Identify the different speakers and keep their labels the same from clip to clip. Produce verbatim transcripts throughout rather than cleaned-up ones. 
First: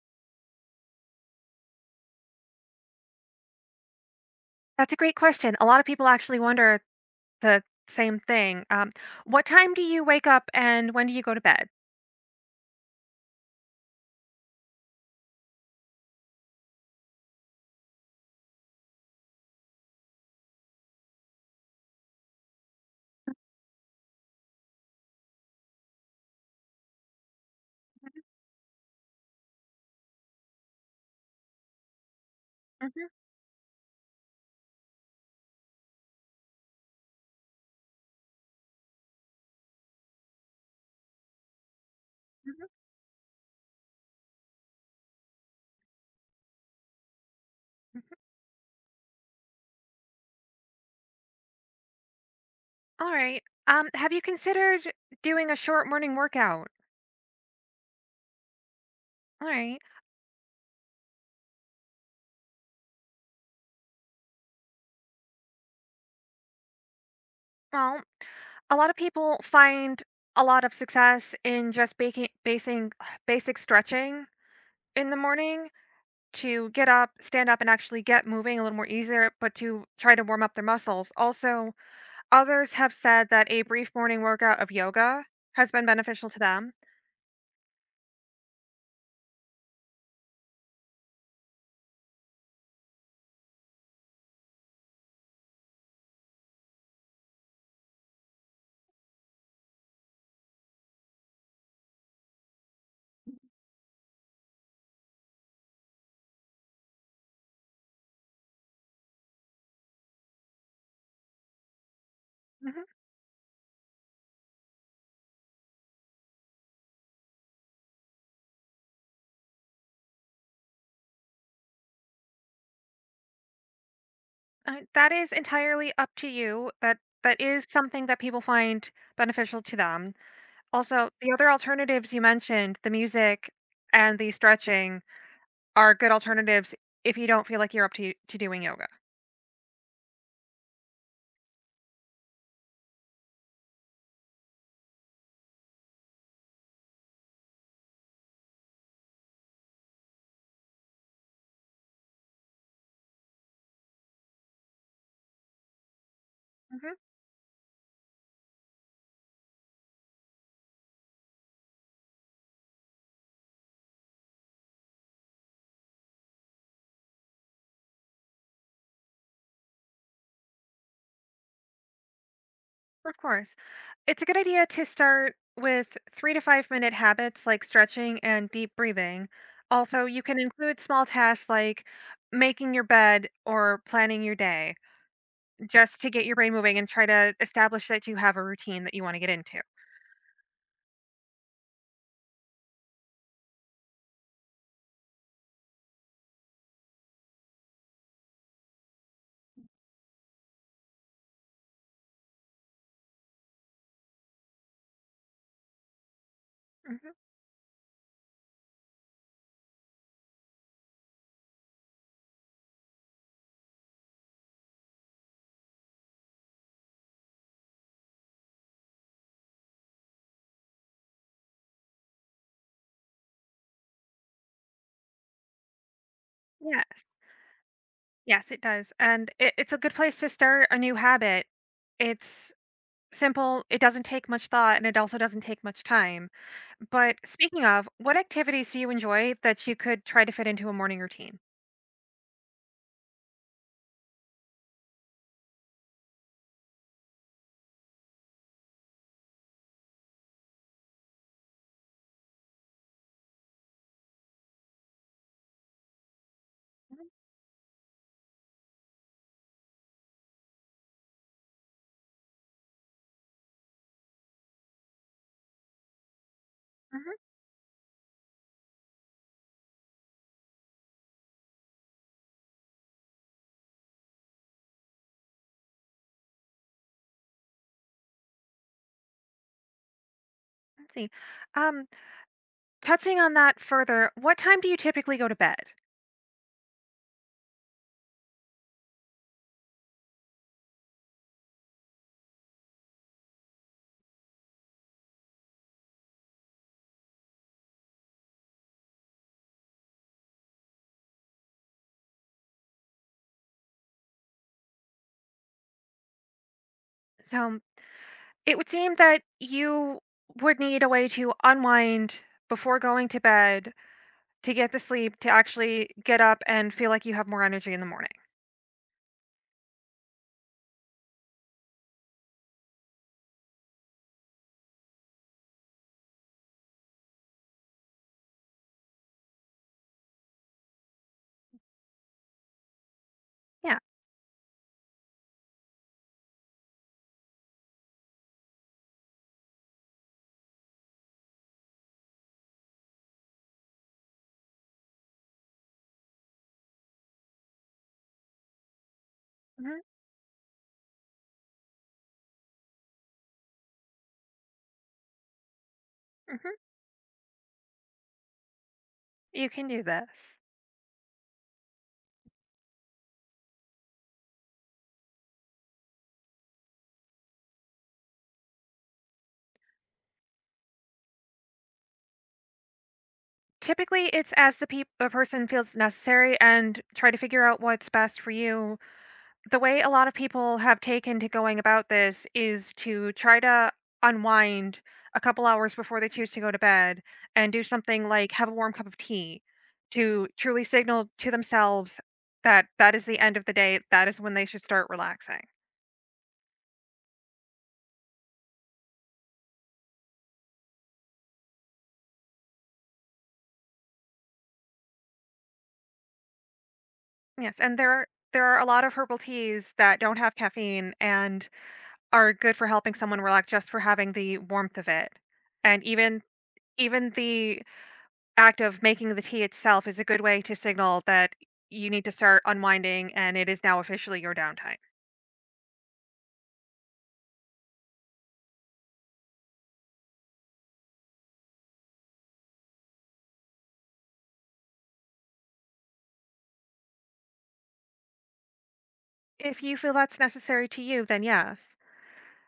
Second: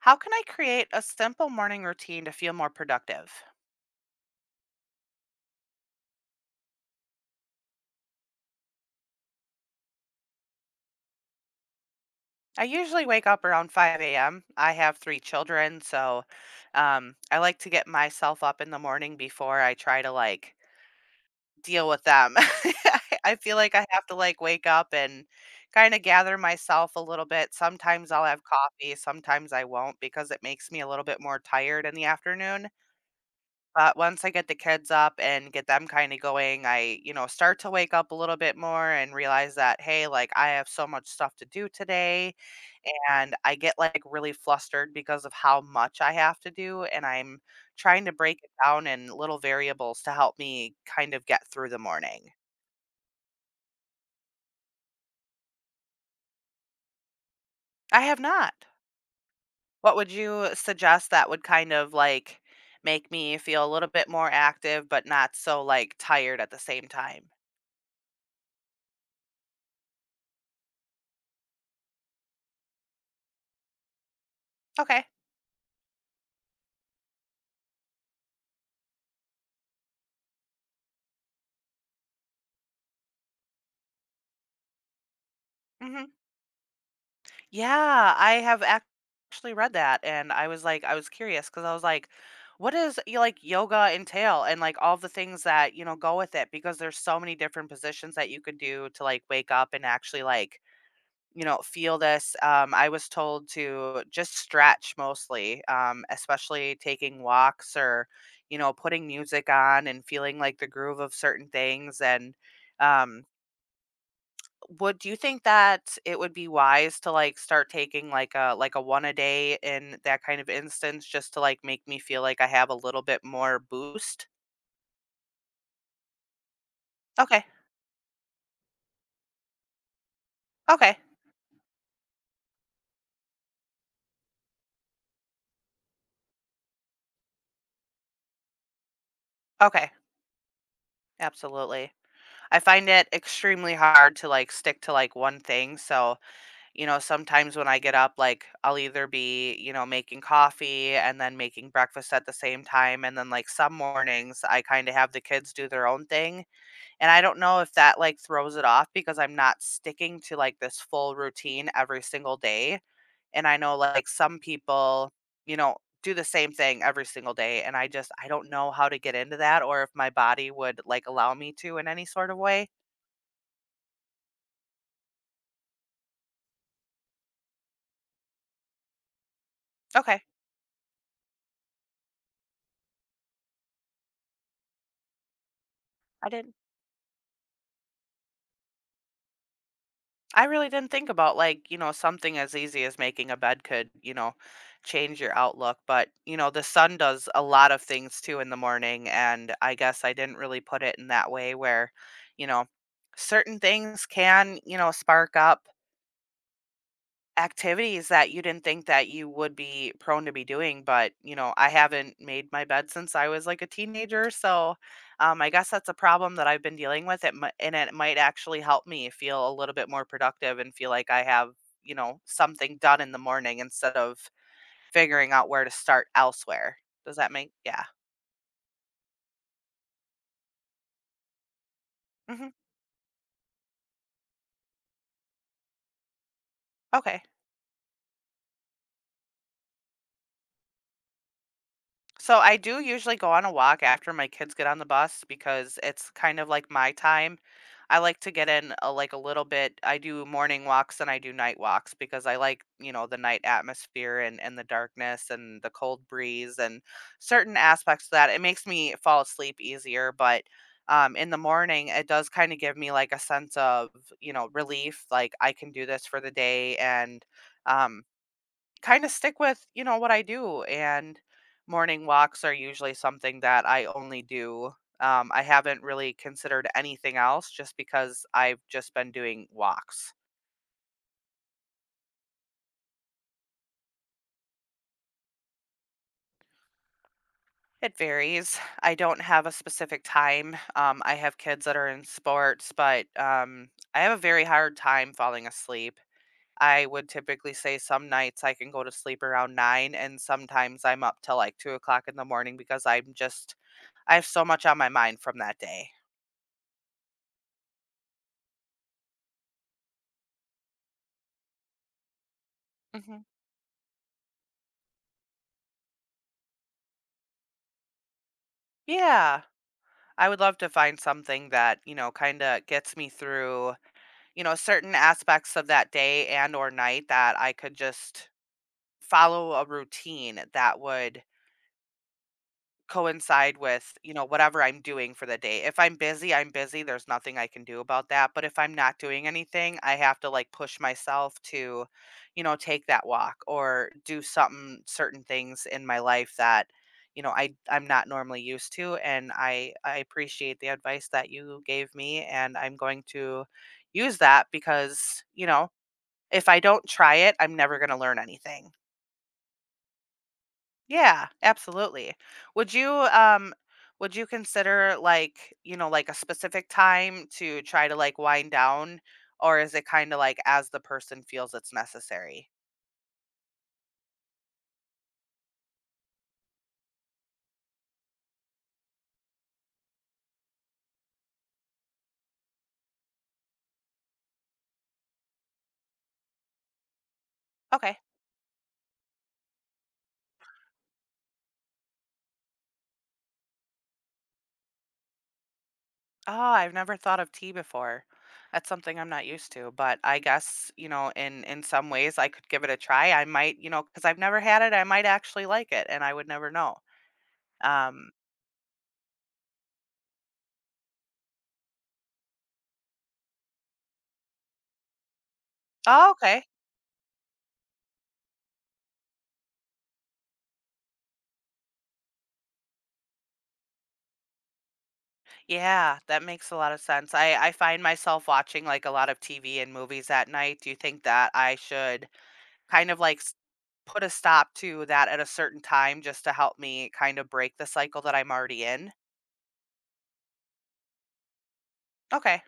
Speaker 1: How can I create a simple morning routine to feel more productive?
Speaker 2: That's a great question. A lot of people actually wonder the same thing. Um, what time do you wake up and when do you go to bed?
Speaker 1: I usually wake up around five a m. I have three children, so um, I like to get myself up in the morning before I try to like deal with them. I I feel like I have to like wake up and kind of gather myself a little bit. Sometimes
Speaker 2: Mhm,
Speaker 1: I'll have coffee, sometimes I won't because it makes me a little bit more tired in the afternoon.
Speaker 2: mhm,
Speaker 1: But once I get the kids up and get them kind of going, I, you know, start to wake up a little bit more and realize that, hey, like I have so much stuff to do today.
Speaker 2: mhm,
Speaker 1: And I get like really flustered because of how much I have to do. And I'm trying to
Speaker 2: mhm.
Speaker 1: break it down in little variables to help me kind of get through the morning.
Speaker 2: All right. Um, have you considered doing a short morning workout?
Speaker 1: I have not.
Speaker 2: All right.
Speaker 1: What would you suggest that would kind of like make me feel a little bit more active, but not so like tired at the same time?
Speaker 2: Well, a lot of people find a lot of success in just baking, basing, basic stretching
Speaker 1: Okay.
Speaker 2: in the morning to get up, stand up, and actually get moving a little more easier, but to try to warm up their muscles. Also, others have said that a brief morning workout of yoga has been
Speaker 1: Hmm.
Speaker 2: beneficial to them.
Speaker 1: Yeah, I have ac- actually read that, and I was like, I was curious because I was like, what does you like yoga entail, and like all the things that you know go with it, because there's so many different positions that you could do to like wake up and actually like you know feel this. Um, I was told to just stretch mostly, um, especially taking walks or you know putting music on and feeling like the groove of certain things and.
Speaker 2: Mhm.
Speaker 1: Um, would do you think that it would be wise to, like, start taking, like, a like, a one a day in that kind of instance just to, like, make me feel like I have a little bit more boost?
Speaker 2: Uh, that is entirely up to you. That that
Speaker 1: Okay.
Speaker 2: is something that people find beneficial to them.
Speaker 1: Okay.
Speaker 2: Also, the other alternatives you mentioned, the music and the stretching, are good alternatives if you don't feel like you're up to to doing yoga.
Speaker 1: Okay. Absolutely. I find it extremely hard to, like, stick to, like, one thing, so, you know, sometimes when I get up, like, I'll either be, you know, making coffee and then making breakfast at the same time, and then, like, some mornings, I kinda have the kids do their own thing.
Speaker 2: Mhm.
Speaker 1: And I don't know if that, like, throws it off because I'm not sticking to, like, this full routine every single day, and I know, like, some people, you know, do the same thing every single day, and I just I don't know how to get into that or if my body would, like, allow me to in any sort of way.
Speaker 2: Of course. It's a good idea to start with three to five minute habits like stretching and deep breathing. Also,
Speaker 1: Okay.
Speaker 2: you can include small tasks like making your bed or planning your day, just to get
Speaker 1: I
Speaker 2: your brain
Speaker 1: didn't
Speaker 2: moving and try to establish that you have a routine that you wanna get into.
Speaker 1: I really didn't think about like, you know, something as easy as making a bed could, you know, change your outlook, but you know, the sun does a lot of things too in the morning and I guess I didn't really put it in that way where, you know, certain things can, you know, spark up
Speaker 2: Mhm.
Speaker 1: activities that you didn't think that you would be prone to be doing but you know I haven't made my bed since I was like a teenager so um, I guess that's a problem that I've been dealing with it mi- and it might actually help me feel a little bit more productive and feel like I have you know something done in the morning instead of figuring out where to start elsewhere.
Speaker 2: Yes.
Speaker 1: Does that make yeah.
Speaker 2: Yes, it does, and it it's a good place to start a new habit.
Speaker 1: Hmm.
Speaker 2: It's simple, it doesn't take much thought, and it also doesn't take much time. But
Speaker 1: Okay.
Speaker 2: speaking of, what activities do you enjoy that you could try to fit into a morning routine?
Speaker 1: So I do usually go on a walk after my kids get on the bus because it's kind of like my time. I like to get in a, like a little bit. I do morning walks and I do night walks because I like, you know, the night atmosphere and, and the darkness and the cold breeze and
Speaker 2: Mhm,
Speaker 1: certain aspects of that. It makes me fall asleep easier, but um, in the morning, it does kind of give me like a sense of, you know, relief. Like I can do this for the day
Speaker 2: mhm,
Speaker 1: and, um, kind of stick with, you know, what I do. And morning walks are usually something that I only do. Um, I haven't really considered anything else just because I've just been doing walks.
Speaker 2: I see. Um, Touching on that further, what time do you typically go to bed?
Speaker 1: It varies. I don't have a specific time. Um, I have kids that are in sports, but um, I have a very hard time falling asleep. I would typically say some nights I can go to sleep around nine, and sometimes I'm up till like two o'clock in the morning because I'm just, I have so much on my mind from that day.
Speaker 2: So it would seem that you would need a way to unwind before going to
Speaker 1: Mhm.
Speaker 2: bed to get the sleep to actually get up and feel like you have more energy in the morning.
Speaker 1: Yeah. I would love to find something that, you know, kind of gets me through, you know, certain aspects of that day and or night that I could just follow a routine that would coincide
Speaker 2: Yeah.
Speaker 1: with, you know, whatever I'm doing for the day. If I'm busy, I'm busy. There's nothing I can do about that. But if I'm not doing anything, I have to like push myself to, you know, take that walk or do something, certain things in my life that, you know, I I'm not normally used to. And I
Speaker 2: Hmm.
Speaker 1: I appreciate the advice that you gave me, and I'm going to use that because you know if I
Speaker 2: Hmm.
Speaker 1: don't try it, I'm never going to learn anything.
Speaker 2: You can do this.
Speaker 1: Yeah, absolutely. Would you um would you consider like, you know, like a specific time to try to like wind down or is it kind of like as the person feels it's necessary?
Speaker 2: Typically, it's as the, peop the person feels necessary, and try to figure out what's best for you. The way a lot of people have taken to going about this is to try to unwind a couple hours before they choose to go to bed, and do
Speaker 1: Okay.
Speaker 2: something like have a warm cup of tea to truly signal to themselves that that is the end of the day, that is when they should start relaxing.
Speaker 1: Oh, I've never thought of tea before. That's something I'm not used to, but I guess, you know, in in some ways I could give it a try. I might, you know, cuz I've never had it, I might actually like it and I would never know.
Speaker 2: Yes, and there are
Speaker 1: Um,
Speaker 2: there are a lot of herbal teas that don't have caffeine and are good for helping someone relax, just for having the warmth of it, and
Speaker 1: oh,
Speaker 2: even
Speaker 1: okay.
Speaker 2: even the act of making the tea itself is a good way to signal that you need to start unwinding, and it is now officially your downtime.
Speaker 1: Yeah, that makes a lot of sense. I I find myself watching, like, a lot of T V and movies at night. Do you think that I should kind of, like, s put a stop to that at a certain time just to help me kind of break the cycle that I'm already in?
Speaker 2: If you feel that's necessary to you, then yes.
Speaker 1: Okay,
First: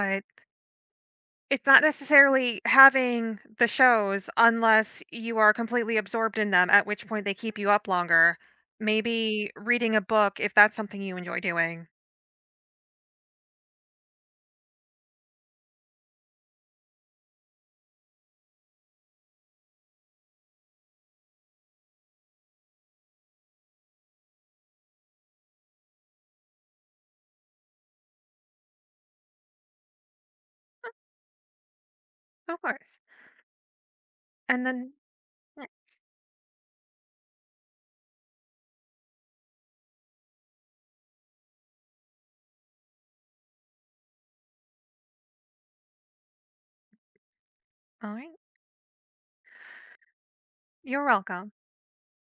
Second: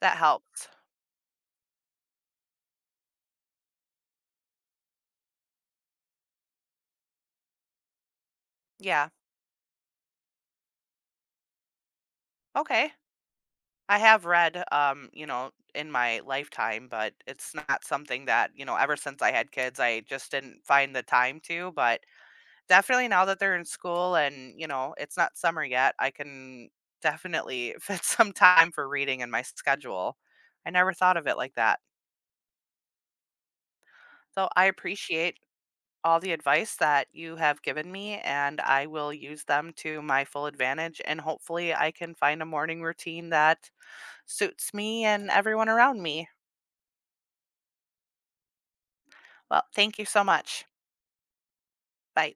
Speaker 1: that helps.
Speaker 2: it's not necessarily having the shows, unless you are completely absorbed in them, at which point they keep you up longer.
Speaker 1: Yeah,
Speaker 2: Maybe reading a book if that's something you enjoy doing.
Speaker 1: okay. I have read, um, you know, in my lifetime, but it's not something that, you know, ever since I had kids, I just didn't find the time to, but definitely now that they're in school and, you know, it's not summer yet, I can definitely fit some time for reading in my schedule. I never thought of it like that.
Speaker 2: Of course.
Speaker 1: So I
Speaker 2: And then,
Speaker 1: appreciate
Speaker 2: yes.
Speaker 1: all the advice that you have given me, and I will use them to my full advantage. And hopefully, I can find a morning routine that suits me and everyone around me.
Speaker 2: All right.
Speaker 1: Well, thank you so much.
Speaker 2: You're welcome.
Speaker 1: Bye.